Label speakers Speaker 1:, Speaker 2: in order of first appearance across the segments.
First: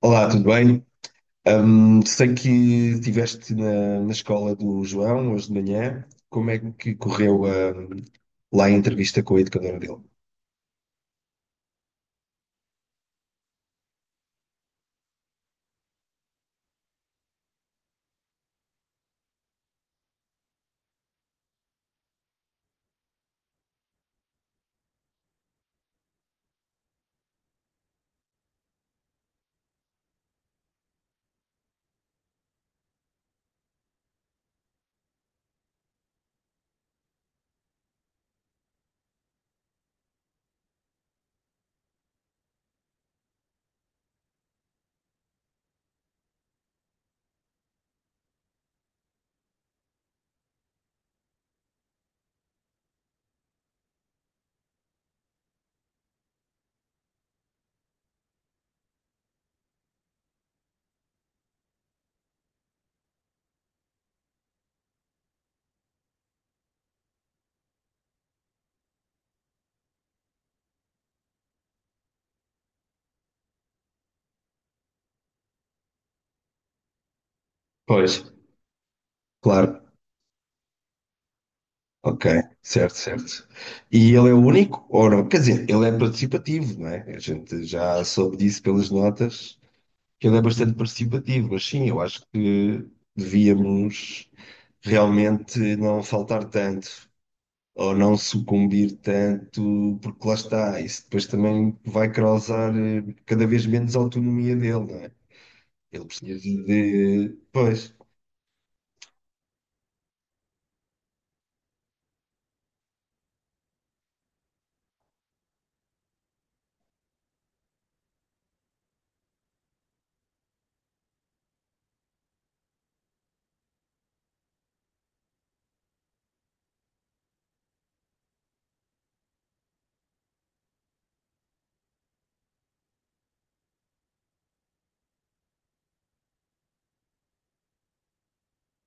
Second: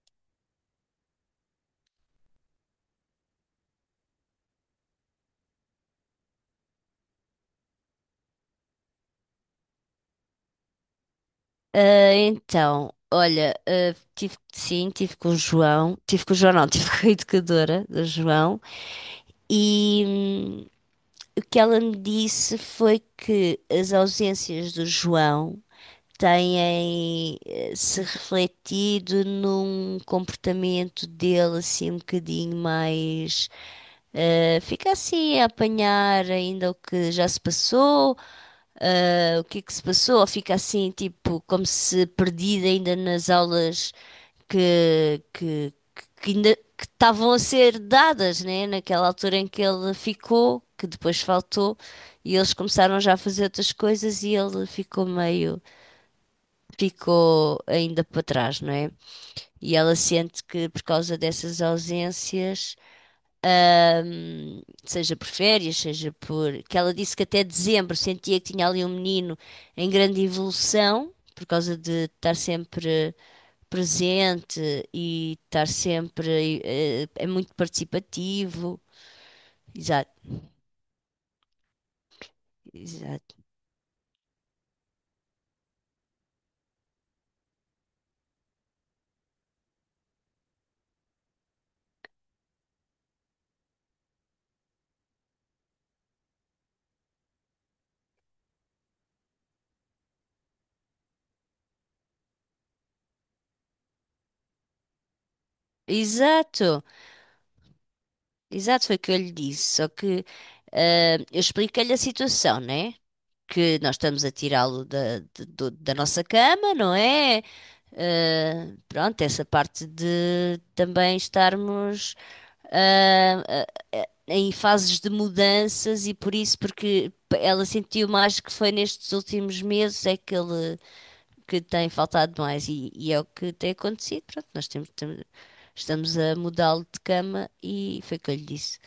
Speaker 1: Olá, tudo bem? Sei que estiveste na escola do João hoje de manhã. Como é que correu, lá a entrevista com a educadora dele?
Speaker 2: Então, olha, tive, sim, tive com o João, não, tive com a educadora do João, e o que ela me disse foi que as ausências do João têm se refletido num comportamento dele assim um bocadinho mais. Fica assim a apanhar ainda o que já se passou, o que é que se passou? Ou fica assim, tipo, como se perdida ainda nas aulas que, que, que ainda que estavam a ser dadas, né? Naquela altura em que ele ficou, que depois faltou, e eles começaram já a fazer outras coisas e ele ficou meio, ficou ainda para trás, não é? E ela sente que por causa dessas ausências seja por férias, seja por. Que ela disse que até dezembro sentia que tinha ali um menino em grande evolução, por causa de estar sempre presente e estar sempre. É muito
Speaker 1: Pois.
Speaker 2: participativo.
Speaker 1: Claro.
Speaker 2: Exato,
Speaker 1: Ok, certo,
Speaker 2: exato.
Speaker 1: certo. E ele é o único? Ou não? Quer dizer, ele é participativo, não é? A gente já soube disso pelas notas, que ele é bastante participativo, mas sim, eu acho que devíamos realmente não faltar tanto. Ou não sucumbir tanto, porque lá está, isso depois também vai causar cada vez menos autonomia dele, não é? Ele precisa
Speaker 2: Exato,
Speaker 1: de. Pois,
Speaker 2: exato, foi o que eu lhe disse. Só que eu expliquei-lhe a situação, né? Que nós estamos a tirá-lo da nossa cama, não é? Eh, pronto, essa parte de também estarmos ah, ah, em fases de mudanças e por isso, porque ela sentiu mais que foi nestes últimos meses é que ele que tem faltado mais e é o que tem acontecido. Pronto, estamos a mudá-lo de cama e foi o que eu lhe disse.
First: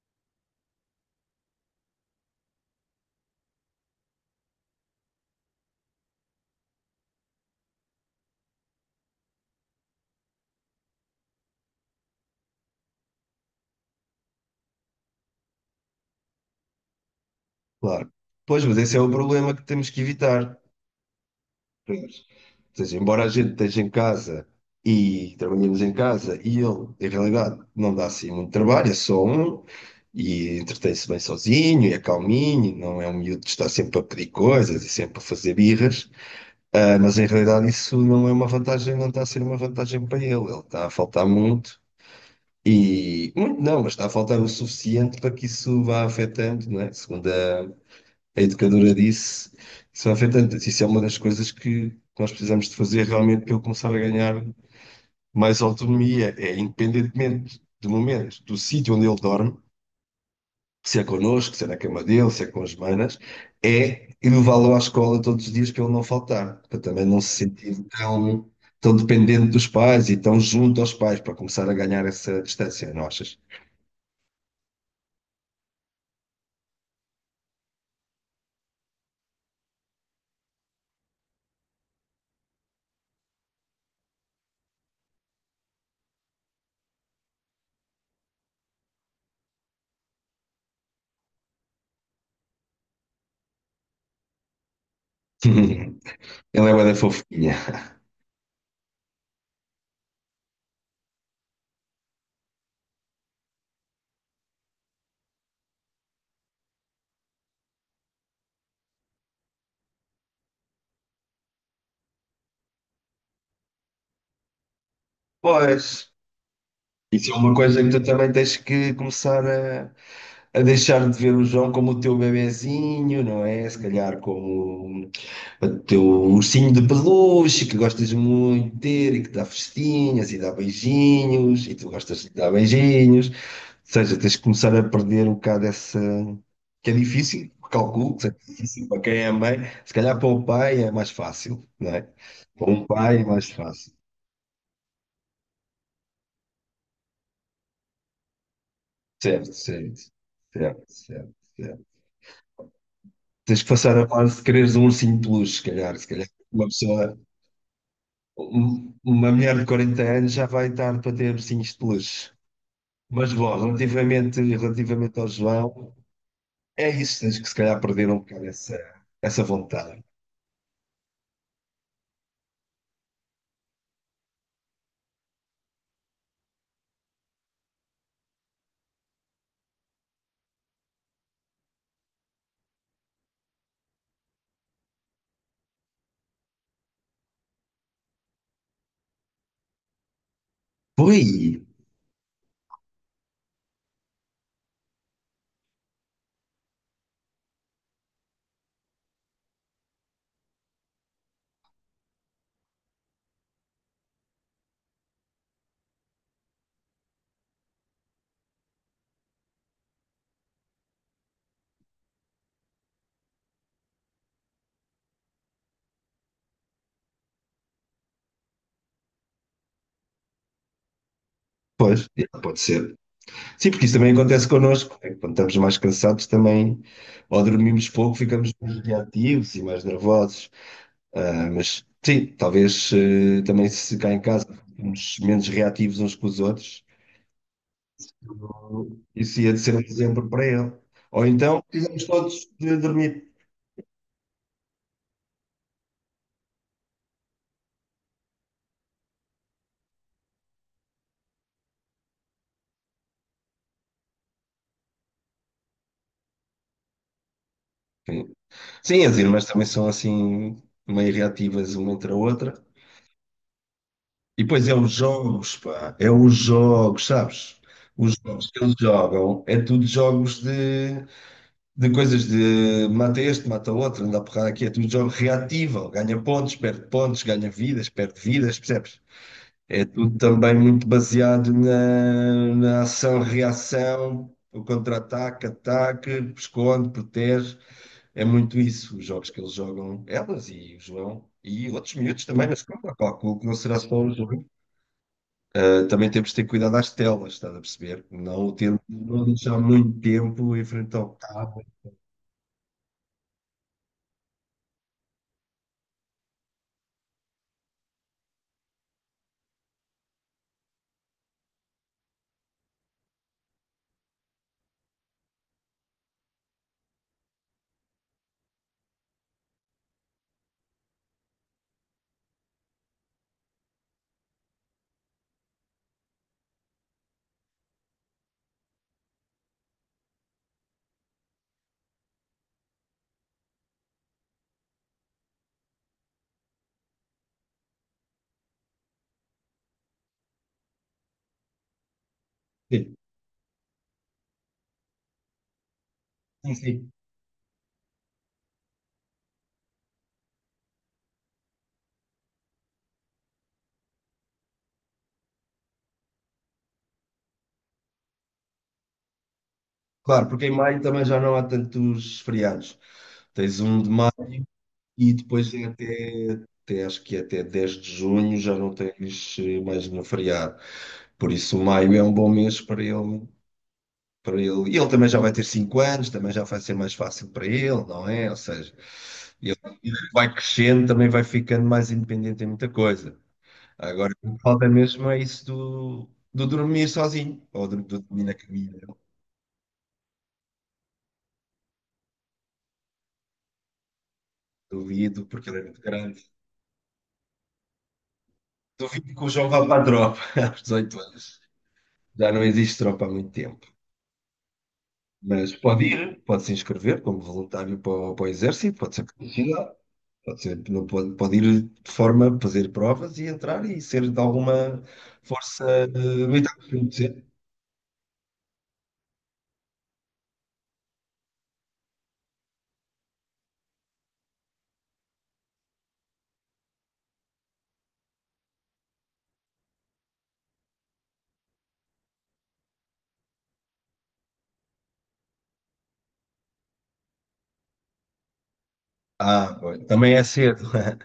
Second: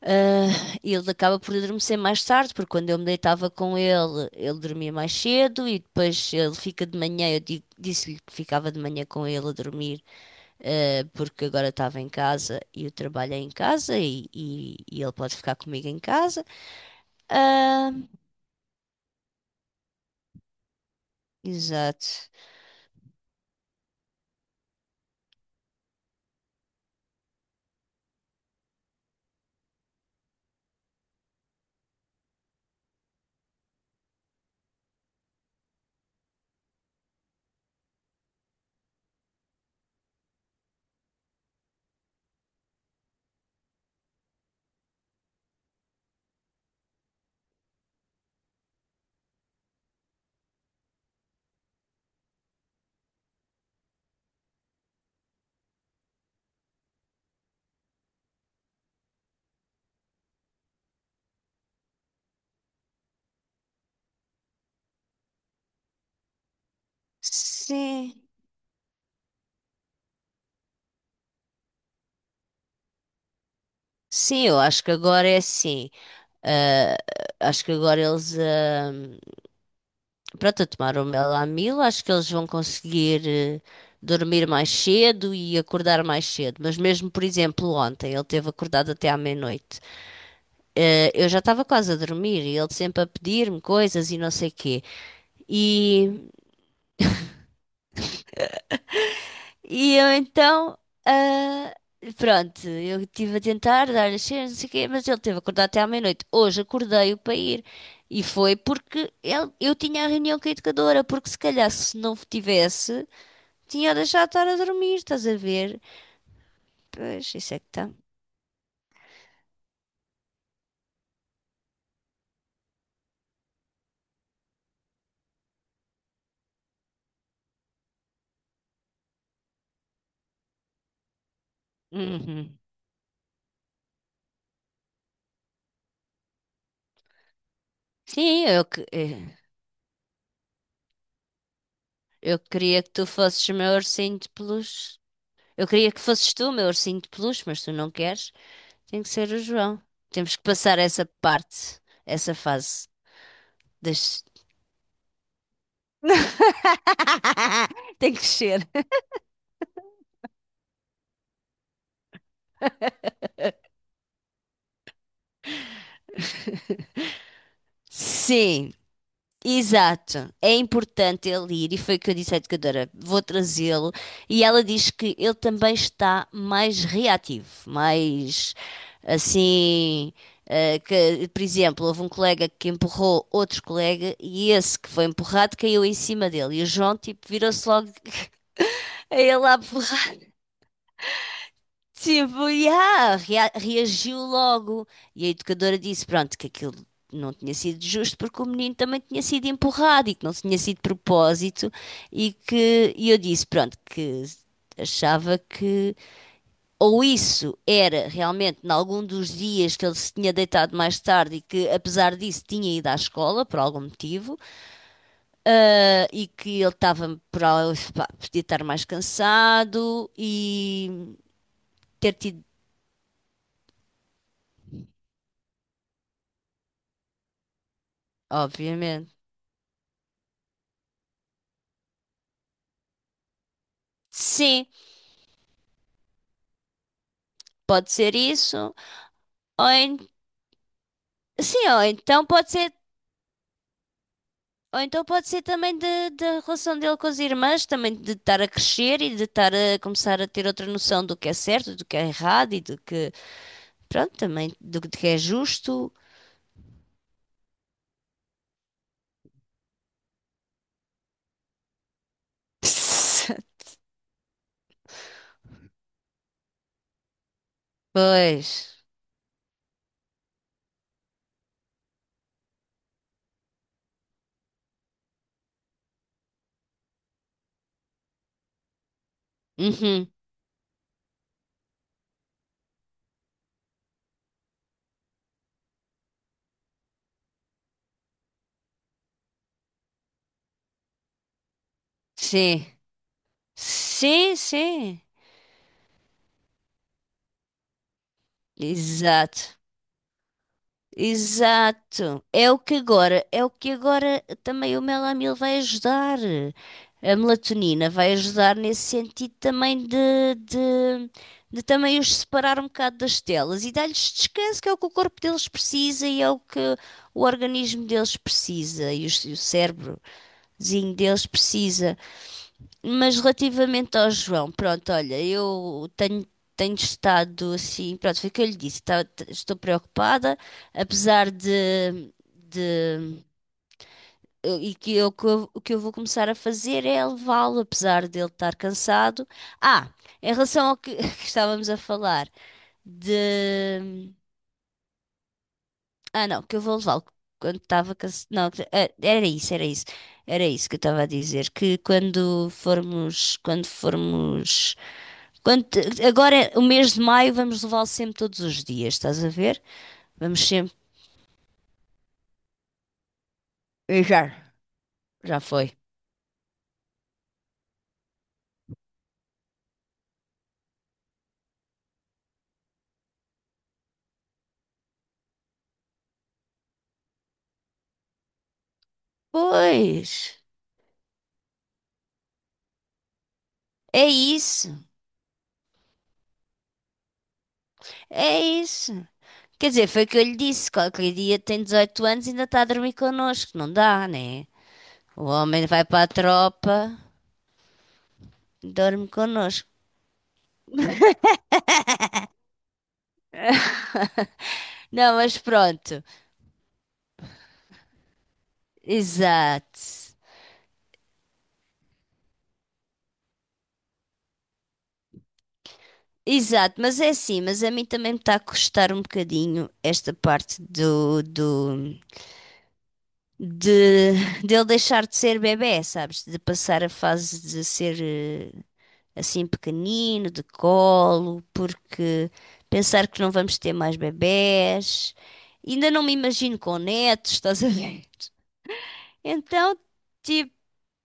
Speaker 2: Ah, e ele acaba por adormecer mais tarde, porque quando eu me deitava com ele, ele dormia mais cedo e depois ele fica de manhã. Disse-lhe que ficava de manhã com ele a dormir, porque agora estava em casa e o trabalho é em casa e ele pode ficar comigo em casa. Ah,
Speaker 1: claro. Pois, mas esse é o problema que temos que evitar. Pois.
Speaker 2: exato.
Speaker 1: Ou seja, embora a gente esteja em casa e trabalhemos em casa e ele, em realidade, não dá assim muito trabalho, é só um. E entretém-se bem sozinho, e é calminho, e não é um miúdo que está sempre a pedir coisas e sempre a fazer birras. Ah, mas em realidade isso não é uma vantagem, não está a ser uma vantagem para ele. Ele está a faltar muito e muito não, mas está a faltar o suficiente para que isso vá afetando, não é? Segundo a educadora disse, isso vai afetando. Isso é uma das coisas que nós precisamos de fazer realmente para ele começar a ganhar mais autonomia, é independentemente do momento, do sítio onde ele dorme, se é connosco, se é na cama dele, se é com as manas, é levá-lo à escola todos os dias para ele não faltar, para também não se sentir
Speaker 2: Sim,
Speaker 1: tão, tão dependente dos pais e tão junto aos pais, para começar a ganhar essa distância, não achas?
Speaker 2: sim, eu acho que agora é assim. Ah, Acho que agora eles. Pronto, a tomar o Melamil, acho que eles vão conseguir dormir mais cedo e acordar mais cedo. Mas mesmo, por exemplo, ontem, ele teve acordado até à meia-noite. Eu já estava quase a dormir e ele sempre a pedir-me coisas e não sei quê.
Speaker 1: Ele
Speaker 2: E,
Speaker 1: é uma da fofinha.
Speaker 2: e eu então, ah, pronto, eu estive a tentar dar-lhe as cenas, não sei o quê, mas ele teve acordado até à meia-noite. Hoje acordei-o para ir. E foi porque eu tinha a reunião com a educadora, porque se calhar se não tivesse, tinha deixado de estar a dormir, estás a ver?
Speaker 1: Pois.
Speaker 2: Pois,
Speaker 1: Isso é
Speaker 2: isso
Speaker 1: uma
Speaker 2: é que
Speaker 1: coisa
Speaker 2: está.
Speaker 1: que tu também tens que começar a, deixar de ver o João como o teu bebezinho, não é? Se calhar como um o teu ursinho de peluche que gostas muito de ter e que dá festinhas e dá beijinhos e tu gostas de dar
Speaker 2: Uhum.
Speaker 1: beijinhos. Ou seja, tens de começar a perder um bocado essa. Que é difícil, calculo que seja
Speaker 2: Sim,
Speaker 1: difícil para quem é mãe. Se calhar para o pai é mais fácil, não é?
Speaker 2: eu
Speaker 1: Para
Speaker 2: queria
Speaker 1: um
Speaker 2: que tu
Speaker 1: pai é mais
Speaker 2: fosses o meu
Speaker 1: fácil.
Speaker 2: ursinho de peluche. Eu queria que fosses tu o meu ursinho de peluche, mas tu não queres. Tem que ser o
Speaker 1: Certo,
Speaker 2: João.
Speaker 1: certo,
Speaker 2: Temos que passar
Speaker 1: certo,
Speaker 2: essa
Speaker 1: certo.
Speaker 2: parte,
Speaker 1: Certo.
Speaker 2: essa fase.
Speaker 1: Tens que passar a
Speaker 2: das-
Speaker 1: fase de quereres um ursinho de peluche, se calhar, se calhar. Uma pessoa,
Speaker 2: Tem que ser.
Speaker 1: uma mulher de 40 anos já vai tarde para ter ursinhos de peluche. Mas bom, relativamente ao João, é isso, tens que se calhar perder um bocado
Speaker 2: Sim.
Speaker 1: essa vontade.
Speaker 2: Exato, é importante ele ir, e foi o que eu disse à educadora: vou trazê-lo. E ela diz que ele também está mais reativo, mais assim. Que, por exemplo, houve um colega que empurrou outro colega e esse que foi empurrado caiu em cima dele. E o João, tipo, virou-se logo a ele a empurrar.
Speaker 1: Por aí,
Speaker 2: Tipo, yeah, reagiu logo. E a educadora disse, pronto, que aquilo não tinha sido justo porque o menino também tinha sido empurrado e que não tinha sido de propósito e que e eu disse, pronto, que achava que ou isso era realmente em algum dos dias que ele se tinha deitado mais tarde e que apesar disso tinha ido à escola por algum motivo, e que ele estava por pá, podia estar mais cansado e
Speaker 1: pois,
Speaker 2: ter
Speaker 1: é,
Speaker 2: tido,
Speaker 1: pode ser. Sim, porque isso também acontece connosco, né? Quando estamos mais cansados também, ou dormimos pouco, ficamos mais
Speaker 2: obviamente.
Speaker 1: reativos e mais nervosos. Ah, mas sim, talvez também se cá em casa
Speaker 2: Sim,
Speaker 1: ficamos menos reativos uns com os outros,
Speaker 2: pode ser isso.
Speaker 1: isso ia de
Speaker 2: Ou
Speaker 1: ser um
Speaker 2: en-
Speaker 1: exemplo para ele. Ou então,
Speaker 2: Sim,
Speaker 1: fizemos todos de dormir.
Speaker 2: ou então pode ser também da relação dele com as irmãs, também de estar a crescer e de estar a começar a ter outra noção do que é certo, do que é errado e do que, pronto, também do que é justo.
Speaker 1: Sim, as irmãs também são assim meio reativas uma entre a outra. E depois é os jogos, pá, é os jogos, sabes? Os
Speaker 2: Pois.
Speaker 1: jogos que eles jogam é tudo jogos de coisas de mata este, mata outro, anda a porrada aqui, é tudo jogo reativo, ganha pontos, perde pontos, ganha vidas, perde vidas, percebes? É
Speaker 2: Uhum.
Speaker 1: tudo também muito baseado na ação-reação, o contra-ataque, ataque, esconde, protege. É muito isso, os jogos que eles jogam, elas e o João, e outros miúdos também na
Speaker 2: Sim.
Speaker 1: escola. Calculo que não será só o
Speaker 2: Sim,
Speaker 1: João.
Speaker 2: sim.
Speaker 1: Ah, também temos de ter cuidado às telas, estás a perceber? Não, ter, não
Speaker 2: Exato.
Speaker 1: deixar muito tempo em frente ao cabo.
Speaker 2: Exato. É o que agora, é o que agora também o melamil vai ajudar. A melatonina vai ajudar nesse sentido também de também os separar um bocado das telas e dar-lhes descanso, que é o que o corpo deles precisa e é o que o organismo deles precisa e o cérebrozinho deles precisa. Mas relativamente ao João, pronto, olha, tenho estado assim, pronto, foi o que eu lhe disse, estou preocupada, apesar de o que eu vou começar a fazer é levá-lo, apesar dele estar cansado. Ah, Em relação ao que, que estávamos a falar,
Speaker 1: Sim,
Speaker 2: de. Ah, não,
Speaker 1: sim.
Speaker 2: que eu vou
Speaker 1: Sim.
Speaker 2: levá-lo quando estava cansado. Não, era isso, era isso que eu estava a dizer, quando formos. Quando, agora, é o mês de maio, vamos levá-lo sempre todos os dias, estás a ver?
Speaker 1: Claro,
Speaker 2: Vamos
Speaker 1: porque em
Speaker 2: sempre.
Speaker 1: maio também já não há tantos feriados. Tens um de
Speaker 2: E já,
Speaker 1: maio e
Speaker 2: já
Speaker 1: depois é
Speaker 2: foi.
Speaker 1: até, acho que é até 10 de junho já não tens mais nenhum feriado. Por isso, maio é um bom mês para ele. Para ele. E ele também já vai ter 5 anos, também já vai ser mais fácil para ele, não é? Ou seja, ele ele
Speaker 2: Pois,
Speaker 1: vai crescendo, também vai ficando mais independente em muita coisa.
Speaker 2: é
Speaker 1: Agora, o que falta
Speaker 2: isso,
Speaker 1: mesmo é isso do, do, dormir sozinho, ou do dormir na
Speaker 2: é
Speaker 1: caminha.
Speaker 2: isso. Quer dizer, foi o que eu lhe disse: qualquer dia tem 18 anos e ainda está a dormir connosco, não dá, né? O
Speaker 1: Duvido, porque ele é
Speaker 2: homem
Speaker 1: muito
Speaker 2: vai para a
Speaker 1: grande.
Speaker 2: tropa, dorme
Speaker 1: Duvido que o João vá
Speaker 2: connosco.
Speaker 1: para a tropa aos 18 anos. Já não existe tropa há muito tempo.
Speaker 2: Não, mas
Speaker 1: Mas pode
Speaker 2: pronto,
Speaker 1: ir, pode se inscrever como voluntário para, para o exército, pode ser.
Speaker 2: exato.
Speaker 1: Pode ser, não pode, pode ir de forma a fazer provas e entrar e ser de alguma força militar.
Speaker 2: Exato,
Speaker 1: Quer
Speaker 2: mas é
Speaker 1: dizer.
Speaker 2: assim, mas a mim também me está a custar um bocadinho esta parte de, de ele deixar de ser bebé, sabes? De passar a fase de ser assim pequenino, de colo, porque pensar que não vamos ter mais bebés. Ainda não me imagino com netos, estás a ver?
Speaker 1: Ah,
Speaker 2: Então,
Speaker 1: pois, também é
Speaker 2: tipo,
Speaker 1: cedo.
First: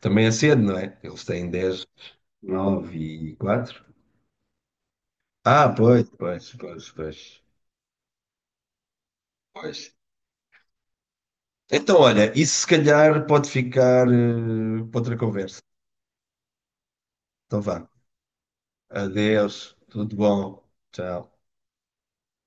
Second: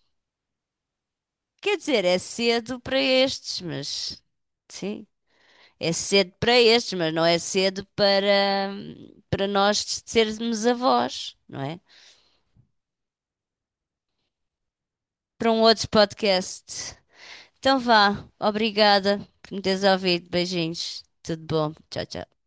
Speaker 1: Também é cedo, não é? Eles têm
Speaker 2: quer
Speaker 1: dez
Speaker 2: dizer, é cedo
Speaker 1: nove
Speaker 2: para
Speaker 1: e
Speaker 2: estes,
Speaker 1: quatro
Speaker 2: mas sim,
Speaker 1: Ah,
Speaker 2: é
Speaker 1: pois,
Speaker 2: cedo
Speaker 1: pois,
Speaker 2: para
Speaker 1: pois,
Speaker 2: estes, mas não é
Speaker 1: pois,
Speaker 2: cedo para para
Speaker 1: pois.
Speaker 2: nós sermos avós, não é?
Speaker 1: Então, olha, isso se calhar pode ficar para outra
Speaker 2: Para
Speaker 1: conversa.
Speaker 2: um outro podcast.
Speaker 1: Então
Speaker 2: Então
Speaker 1: vá.
Speaker 2: vá, obrigada por me
Speaker 1: Adeus,
Speaker 2: teres
Speaker 1: tudo
Speaker 2: ouvido.
Speaker 1: bom.
Speaker 2: Beijinhos,
Speaker 1: Tchau.
Speaker 2: tudo bom, tchau, tchau.